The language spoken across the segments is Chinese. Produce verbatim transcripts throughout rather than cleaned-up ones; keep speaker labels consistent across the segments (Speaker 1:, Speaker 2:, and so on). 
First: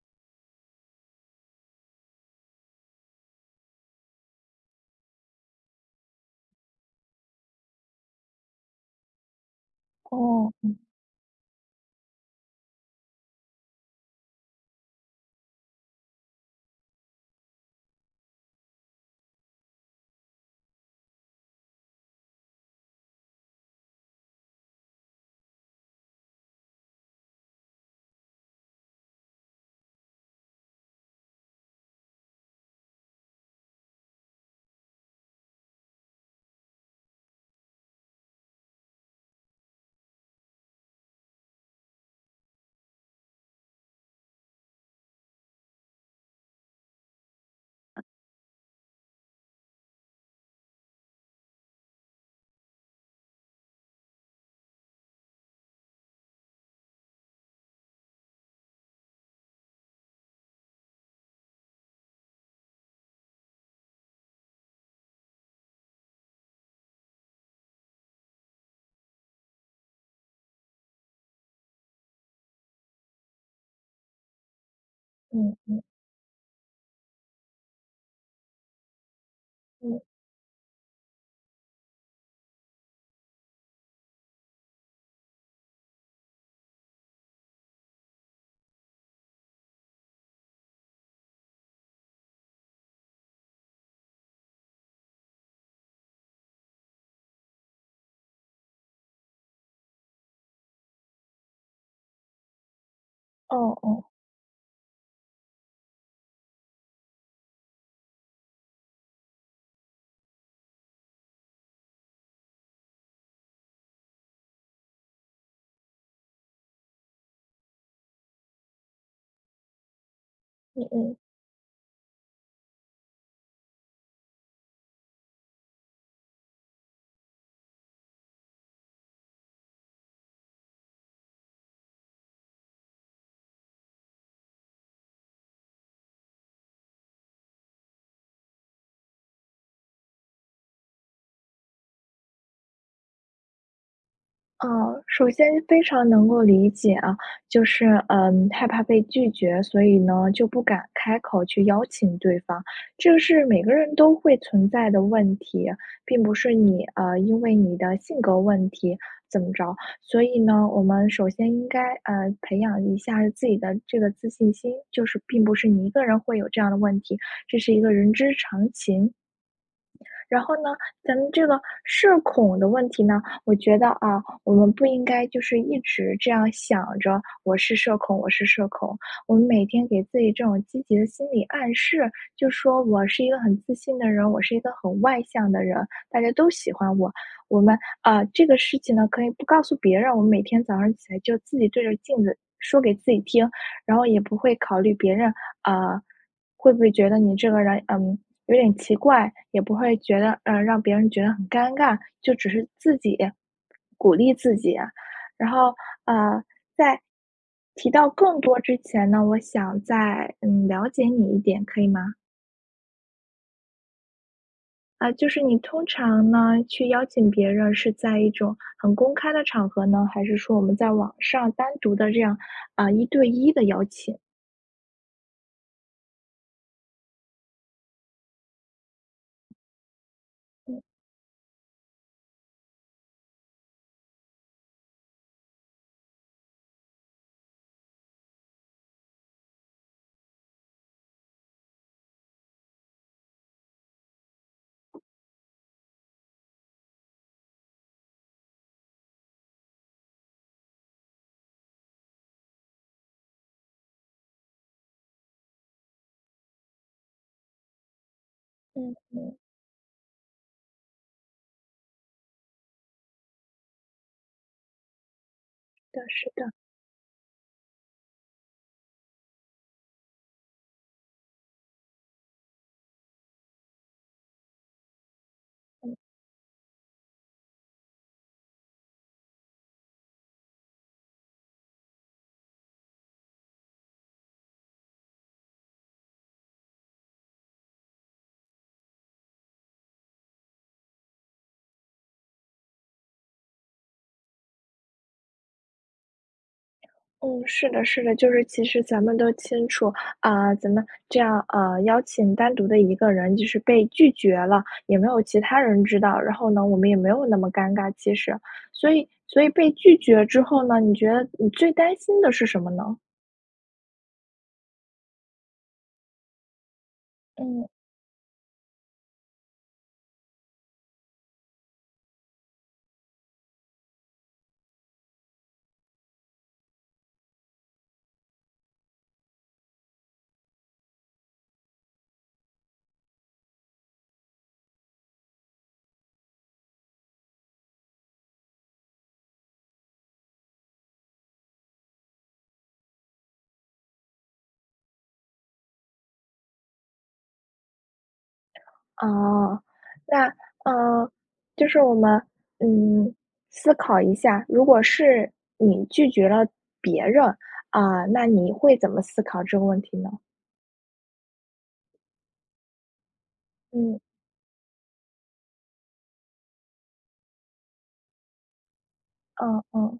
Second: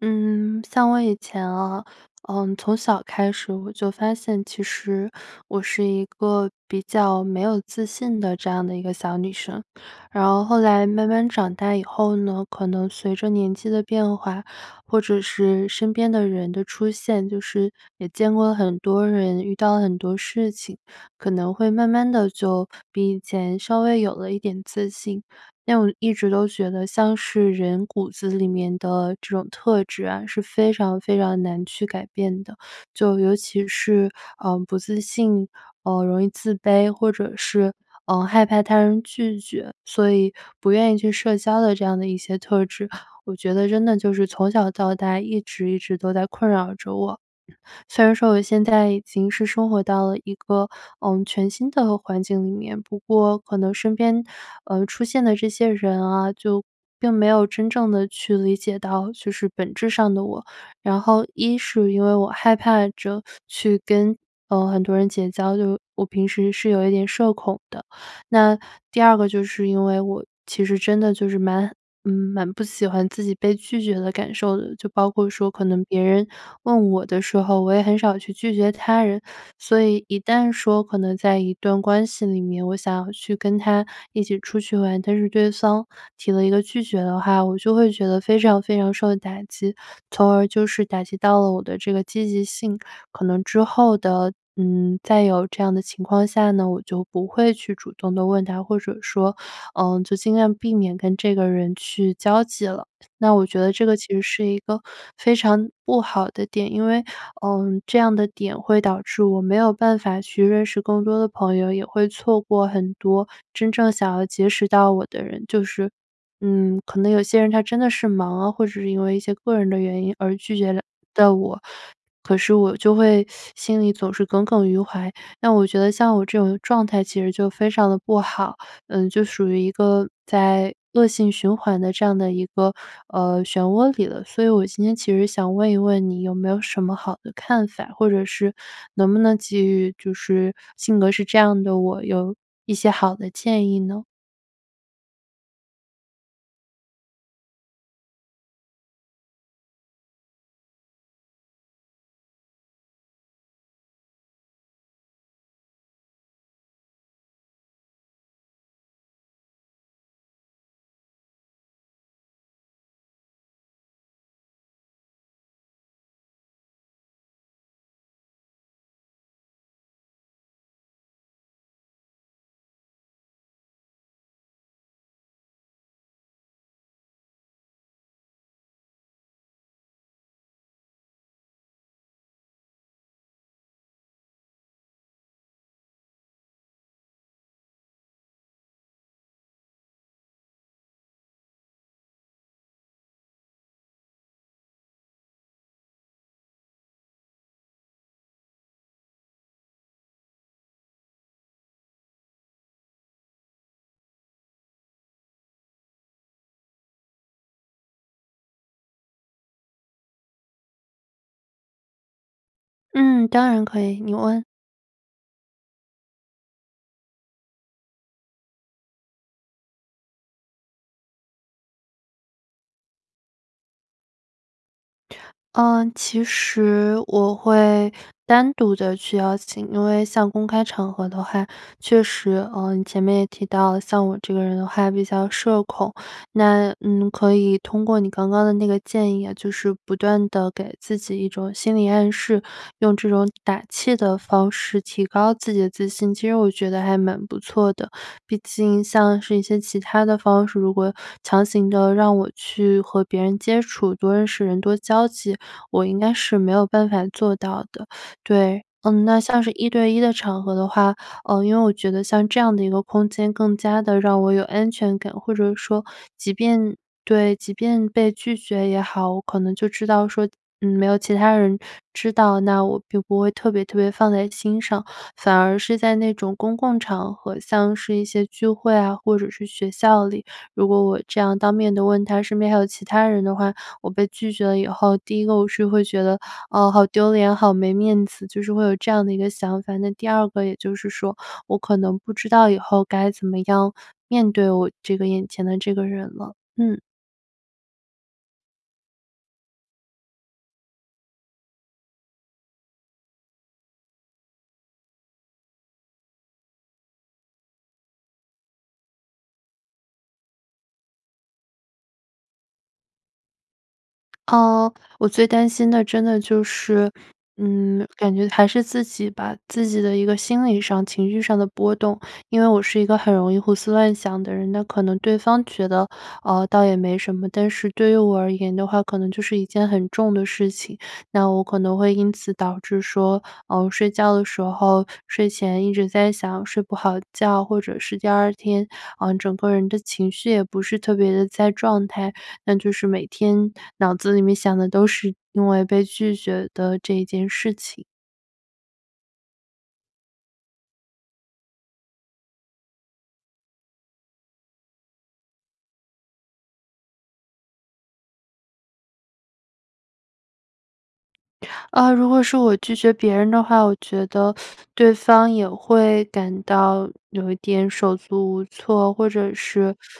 Speaker 1: 嗯，像我以前啊，呃，从小开始我就发现其实我是一个比较没有自信的这样的一个小女生。然后
Speaker 2: 哦，
Speaker 1: 后
Speaker 2: 嗯。
Speaker 1: 来慢慢长大以后呢，可能随着年纪的变化，或者是身边的人的出现，就是也见过了很多人，遇到了很多事情可能会慢慢的就比以前稍微有了一点自信。但我一直都觉得像是人骨子里面的这种特质是非常非常难去改变的，就尤其是，呃，不自信，呃，容易自卑或者是，呃，害怕他人拒绝，所以不愿意去社交的这样的一些特质，我觉得真的就是从小到大一直一直都在困扰着我。虽然说我现在已经是生活到了一个，呃，全新的环境里面，不过可能身边，呃，出现的这些人啊，就并没有真正的去理解到就是本质上的我，然后一是因为我害怕着去跟，呃，很多人结交，就我平时是有一点社恐的，那第二个就是因为我其实真的就是蛮蛮不喜欢自己被拒绝的感受的，就包括说
Speaker 2: 嗯，
Speaker 1: 可
Speaker 2: 嗯。
Speaker 1: 能别人问我的时候，我也很少去拒绝他人。所
Speaker 2: 嗯。
Speaker 1: 以一旦说可能在一段关系里面，我想要去跟他一起出去玩，但是对方提了一个拒绝的话我就会觉得非常非常受打击，从而就是打击到了我的这个积极性，可能之后的，嗯，再有这样的情况下呢，我就不会去主动地问他，或者说，呃，就尽量避免跟这个人去交际了。那我觉得
Speaker 2: 哦
Speaker 1: 这个
Speaker 2: 哦。
Speaker 1: 其实是一个非常不好的点，因为，呃，这样的点会导致我没有办法去认识更多的朋友，也会错过很多真正想要结识到我的人，就是嗯，可能有些人他真的是忙啊，或者是因为一些个人的原因而拒绝了
Speaker 2: 嗯嗯。
Speaker 1: 到我，可是我就会心里总是耿耿于怀，那我觉得像我这种状态其实就非常的不好，呃，就属于一个在恶性循环的这样的一个，呃，漩涡里了。所以我今天其实想问一问你有没有什么好的看法，或者是能不能给予就是性格是这样的我，有，一些好的建议呢？
Speaker 2: 呃，首先非常能够理解啊，就是，呃，害怕被拒绝，所以呢，就不敢开口去邀请对方。这是每个人都会存在的问题，并不是你呃，因为你的性格问题怎么着。所以呢，我们首先应该，啊，培养一下自己的这个自信心，就是并不是你一个人会有这样的问题，这是一个人之常情。然后呢，咱们这个社恐的问题呢，我觉得，啊，我们不应该就是一直这样想着我是社恐我是社恐。我们每天给自己这种积极的心理暗示，就说我是一个很自信的人，我是一个很外向的人大家都喜欢我。我们呃，这个事情呢，可以不告诉别人，我们每天早上起来就自己对着镜子说给自己听，然后也不会考虑别人，呃，会不会觉得你这个人，呃，有点奇怪，也不会觉得呃，让别人觉得很尴尬，就只是自己，鼓励自己。然后，呃，在提到更多之前呢，我想再，嗯，了解你一点可以吗？
Speaker 1: 嗯，当然可以，你问。
Speaker 2: 呃，就是你通常呢去邀请别人是在一种很公开的场合呢，还是说我们在网上单独的这样，啊，一对一的邀请。
Speaker 1: 呃，其实我会单独的去邀请，因为像公开
Speaker 2: 嗯。
Speaker 1: 场合的话确实呃，你前面也提到，像我这个人的话比较社恐，那嗯，可以通过你刚刚的那个建议啊，就是不断地给自己一种心理暗示，用这种打气的方式提高自己的自信。其实我觉得还蛮不错的，毕竟像是一些其它的方式，如果强行的让我去和别人接触多认识人多交际，我应该是没有办法做到的。对，呃，
Speaker 2: 嗯
Speaker 1: 那
Speaker 2: 嗯。
Speaker 1: 像是一对一的场合的话，啊，因为我觉得像这样的一个空间更加的让我有安全感。或者说
Speaker 2: 的是
Speaker 1: 即
Speaker 2: 的。
Speaker 1: 便对，即便被拒绝也好，我可能就知道说，呃，没有其他人知道，那我不会特别特别放在心上，反而是
Speaker 2: 嗯。
Speaker 1: 在那种公共场合，像是一些聚会啊或者是学校里，如果我这样当面的问他身边还有其他人的话，我被拒绝了以后，第一个我是会觉得，啊，好丢脸，好没面子，就是会有这样的一个想法。第二个也就是说我可能不知道以后该怎么样面对这个我眼前的这个人了。嗯。
Speaker 2: 嗯，是的是的。就是其实咱们都清楚，啊，咱们这样啊，邀请单独的一个人就是被拒绝了也没有其他人知道，然后呢我们也没有那么尴尬其实。所以所以被拒绝之后呢，你觉得你最担心的是什么呢？
Speaker 1: 呃，我最担心的真的就是
Speaker 2: 嗯。
Speaker 1: 嗯，感觉还是自己吧。自己的一个心理上情绪上的波动，因为我是一个很容易胡思乱想的人，那可能对方觉得，呃，倒也没什么，但是对于我而言的话，可能就是一件很重的事情。那我可能会因此导致说，呃，我睡觉的时候睡前一直在想睡不好觉，或者是第二天，呃，整个人的情绪也不是特别的在状态，那就是每天脑子里面想的都是因为被拒绝的这件事情。
Speaker 2: 哦。那，呃，就是我们，嗯，思考一下，如果是你拒绝了别人，啊，那你会怎么思考这个问题呢？
Speaker 1: 呃，如果是我拒绝别人的话，我
Speaker 2: 嗯。
Speaker 1: 觉得对方也会感到有一点手足无措，或者
Speaker 2: 嗯
Speaker 1: 是
Speaker 2: 嗯。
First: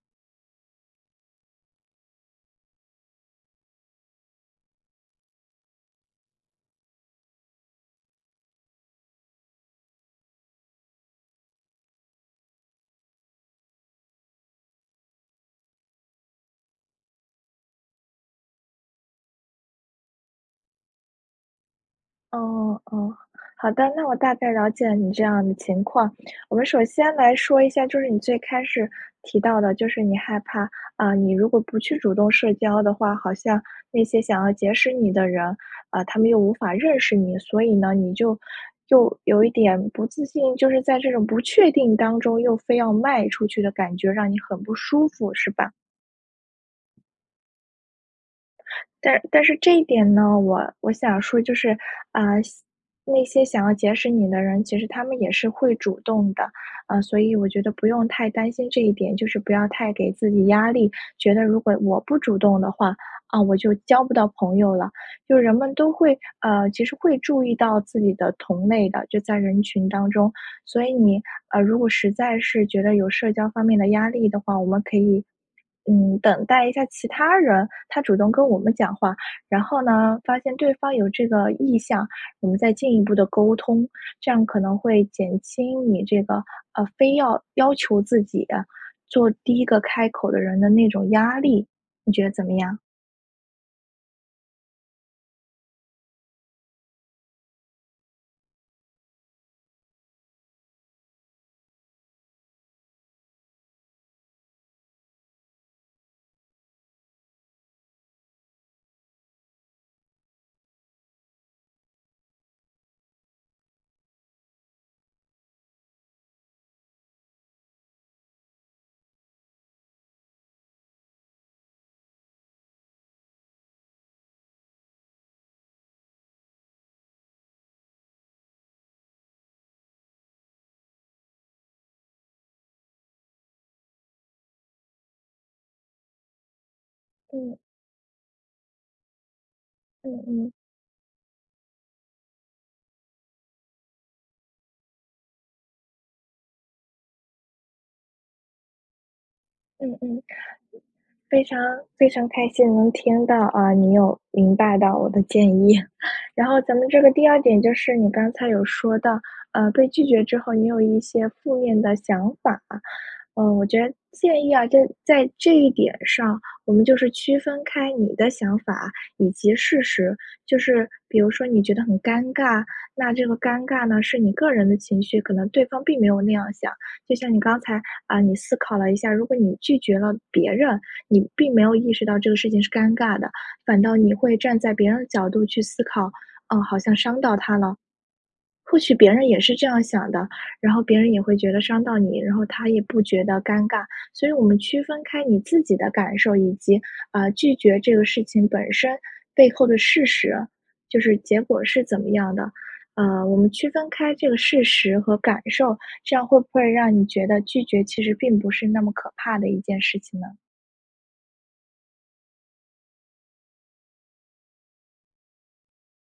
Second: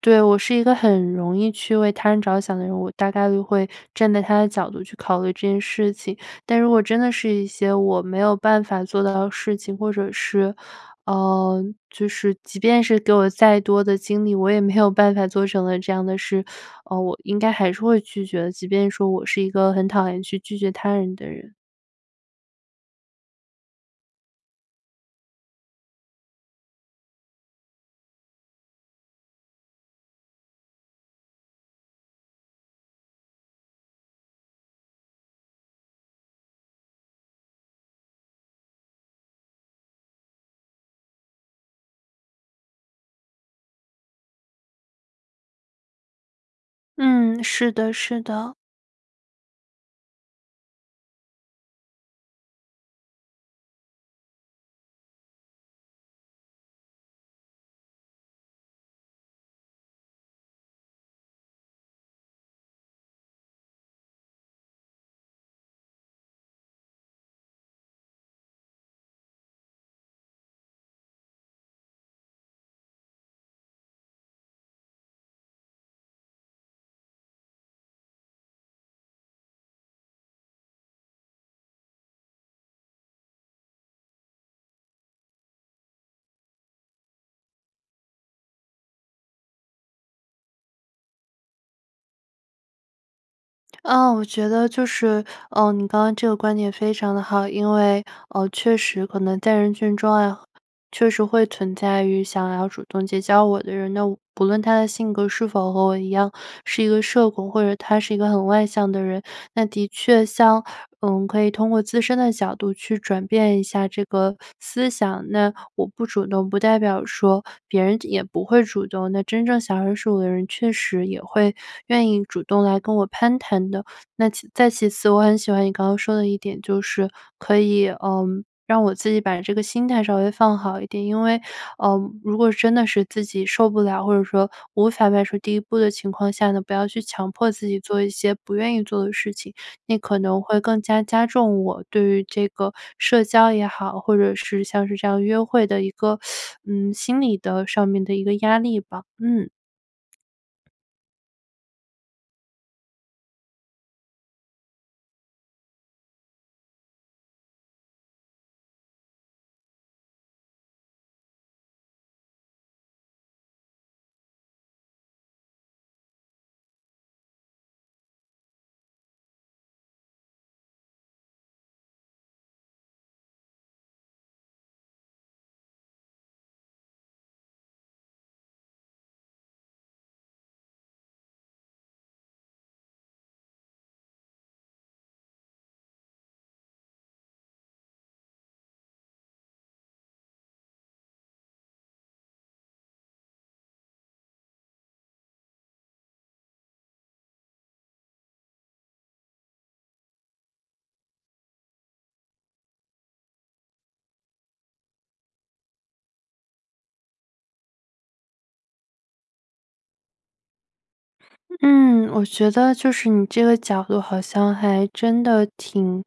Speaker 1: 对，我是一个很容易去为他人着想的人，我大概都会站在他的角度去考虑这件事情，但如果真的是一些我没有办法做到的事情，或者是呃，就是即便是给我再多的精力，我也没有办法做成的这样的事，呃，我应该还是会拒绝的，即便说我是一个很讨厌去拒绝他人的人。
Speaker 2: 哦，哦，好的，那我大概了解了你这样的情况。我们首先来说一下，就是你最开始提到的，就是你害怕，啊，你如果不去主动社交的话，好像那些想要结识你的人，呃，他们又无法认识你。所以呢，你就又有一点不自信，就是在这种不确定当中又非要迈出去的感觉，让你很不舒服是吧？
Speaker 1: 嗯，是的是的。
Speaker 2: 但但是这一点呢，我我想说就是，呃，想那些想要结识你的人，其实他们也是会主动的。呃，所以我觉得不用太担心这一点，就是不要太给自己压力，觉得如果我不主动的话，啊，我就交不到朋友了，就是人们都会呃，其实会注意到自己的同类的，就在人群当中。所以你，呃，如果实在是觉得有社交方面的压力的话，我们可以，嗯，等待一下其他人，他主动跟我们讲话。然后呢，发现对方有这个意向，我们再进一步地沟通，这样可能会减轻你这个，呃，非要要求自己，做第一个开口的人的那种压力。你觉得怎么样？
Speaker 1: 啊，我觉得就是，呃，你刚刚这个观点非常得好。因为，呃，确实可能在人群中啊，确实会存在于想要主动结交我的人，那不论他的性格是否和我一样，是一个社工，或者他是一个很外向的人，那的确像嗯，可以通过自身的角度去转变一下这个思想。那我不主动，不代表说别人也不会主动，那真正想认识我的人确实也会愿意主动来跟我攀谈的。那其再其次，我很喜欢你刚刚说的一点，就是可以，呃，让我自己把这个心态稍微放好一点，因为，呃，如果真的是自己受不了，或者说无法迈出第一步的情况下呢？不要去强迫
Speaker 2: 嗯。
Speaker 1: 自己做一些不愿意做的事情，那
Speaker 2: 嗯
Speaker 1: 可能
Speaker 2: 嗯。
Speaker 1: 会更加加重我对于这个社交也好，或者是像是这样约会的一个，嗯，心理的上面的一个压力吧，嗯。
Speaker 2: 嗯嗯。非常非常开心能听到，啊，你有明白到我的建议。然后咱们这个第二点，就是你刚才有说到，呃，被拒绝之后，你有一些负面的想法。呃，我觉得建议，啊，就是在这一点上，我们就是区分开你的想法以及事实，就是比如说你觉得很尴尬，那这个尴尬呢，是你个人的情绪，可能对方并没有那样想。就像你刚才，啊，你思考了一下，如果你拒绝了别人，你并没有意识到这个事情是尴尬的，反倒你会站在别人的角度去思考，啊，好像伤到他了，或许别人也是这样想的，然后别人也会觉得伤到你，然后他也不觉得尴尬。所以我们区分开你自己的感受，以及，呃，拒绝这个事情本身背后的事实，就是结果是怎么样的，呃，我们区分开这个事实和感受，这样会不会让你觉得，拒绝其实并不是那么可怕的一件事情呢？
Speaker 1: 嗯，我觉得就是你这个角度好像还真的挺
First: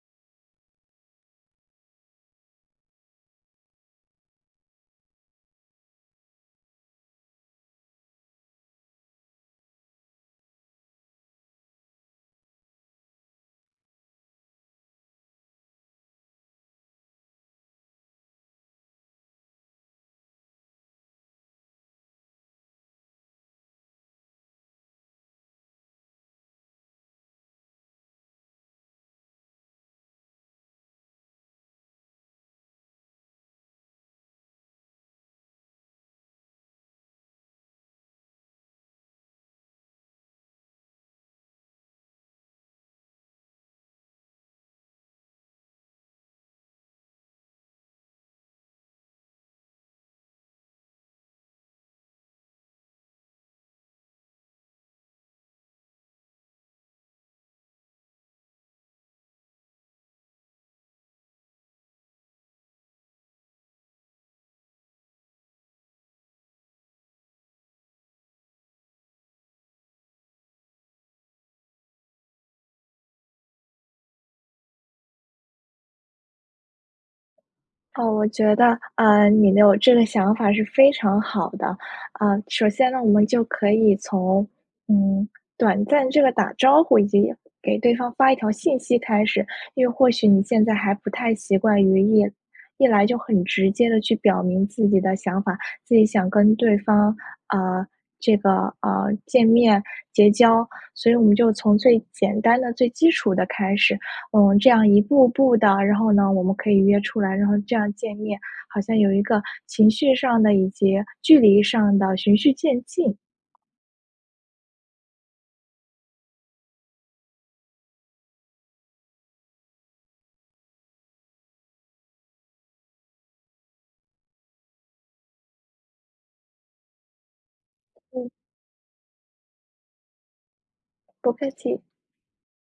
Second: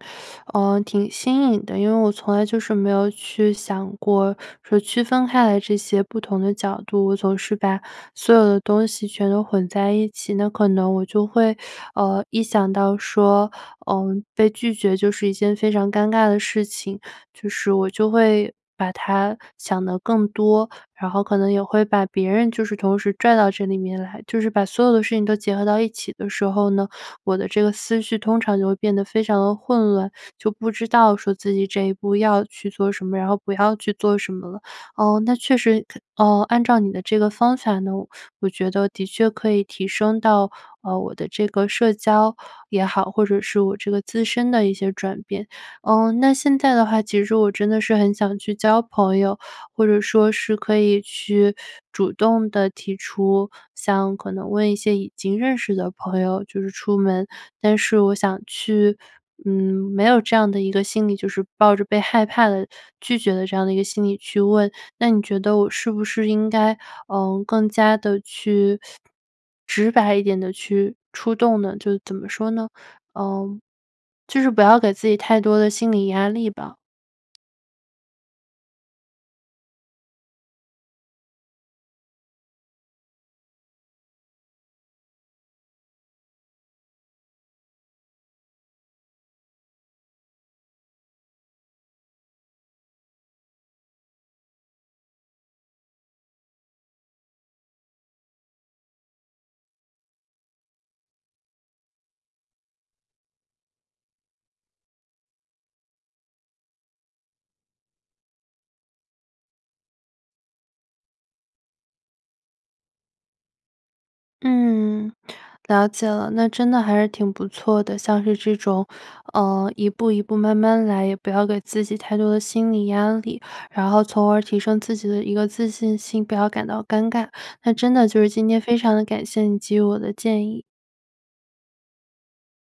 Speaker 1: 呃，挺新颖的。因为我从来就是没有去想过，说区分开来这些不同的角度，我总是把所有的东西全都混在一起，那可能我就会，呃，一想到说，呃，被拒绝就是一件非常尴尬的事情，就是我就会把它想得更多，然后可能也会把别人就是同时拽到这里面来，就是把所有的事情都结合到一起的时候呢，我的这个思绪通常就会变得非常的混乱，就不知道说自己这一步要去做什么，然后不要去做什么了。哦，那确实可呃，按照你的这个方法呢，我觉得的确可以提升到，呃，我的这个社交也好，或者是我这个自身的一些转变。呃，那现在的话，其实我真的是很想去交朋友，或者说是可以去主动地提出想可能问一些已经认识的朋友就是出门。但是我想去，嗯，没有这样的一个心理，就是抱着被害怕地拒绝的这样的一个心理去问。那你觉得我是不是应该，呃，更加地去直白一点地去出动呢？就怎么说呢？呃，就是不要给自己太多的心理压力吧。
Speaker 2: 哦，我觉得，呃，你能有这个想法是非常好的。呃，首先呢，我们就可以从，嗯，短暂这个打招呼，以及给对方发一条信息开始。因为或许你现在还不太习惯于一一来就很直接地去表明自己的想法，自己想跟对方呃，这个，呃，见面，结交。所以我们就从最简单的最基础的开始，呃，这样一步步的。然后呢，我们可以约出来，然后这样见面，好像有一个情绪上的以及距离上的循序渐进。
Speaker 1: 嗯，了解了，那真的还是挺不错的。像是这种，呃，一步一步慢慢来，也不要给自己太多的心理压力，然后从而提升自己的一个自信心，不要感到尴尬。那真的就
Speaker 2: 嗯。
Speaker 1: 是今天非常地感谢你给予我的建议。
Speaker 2: 不客气。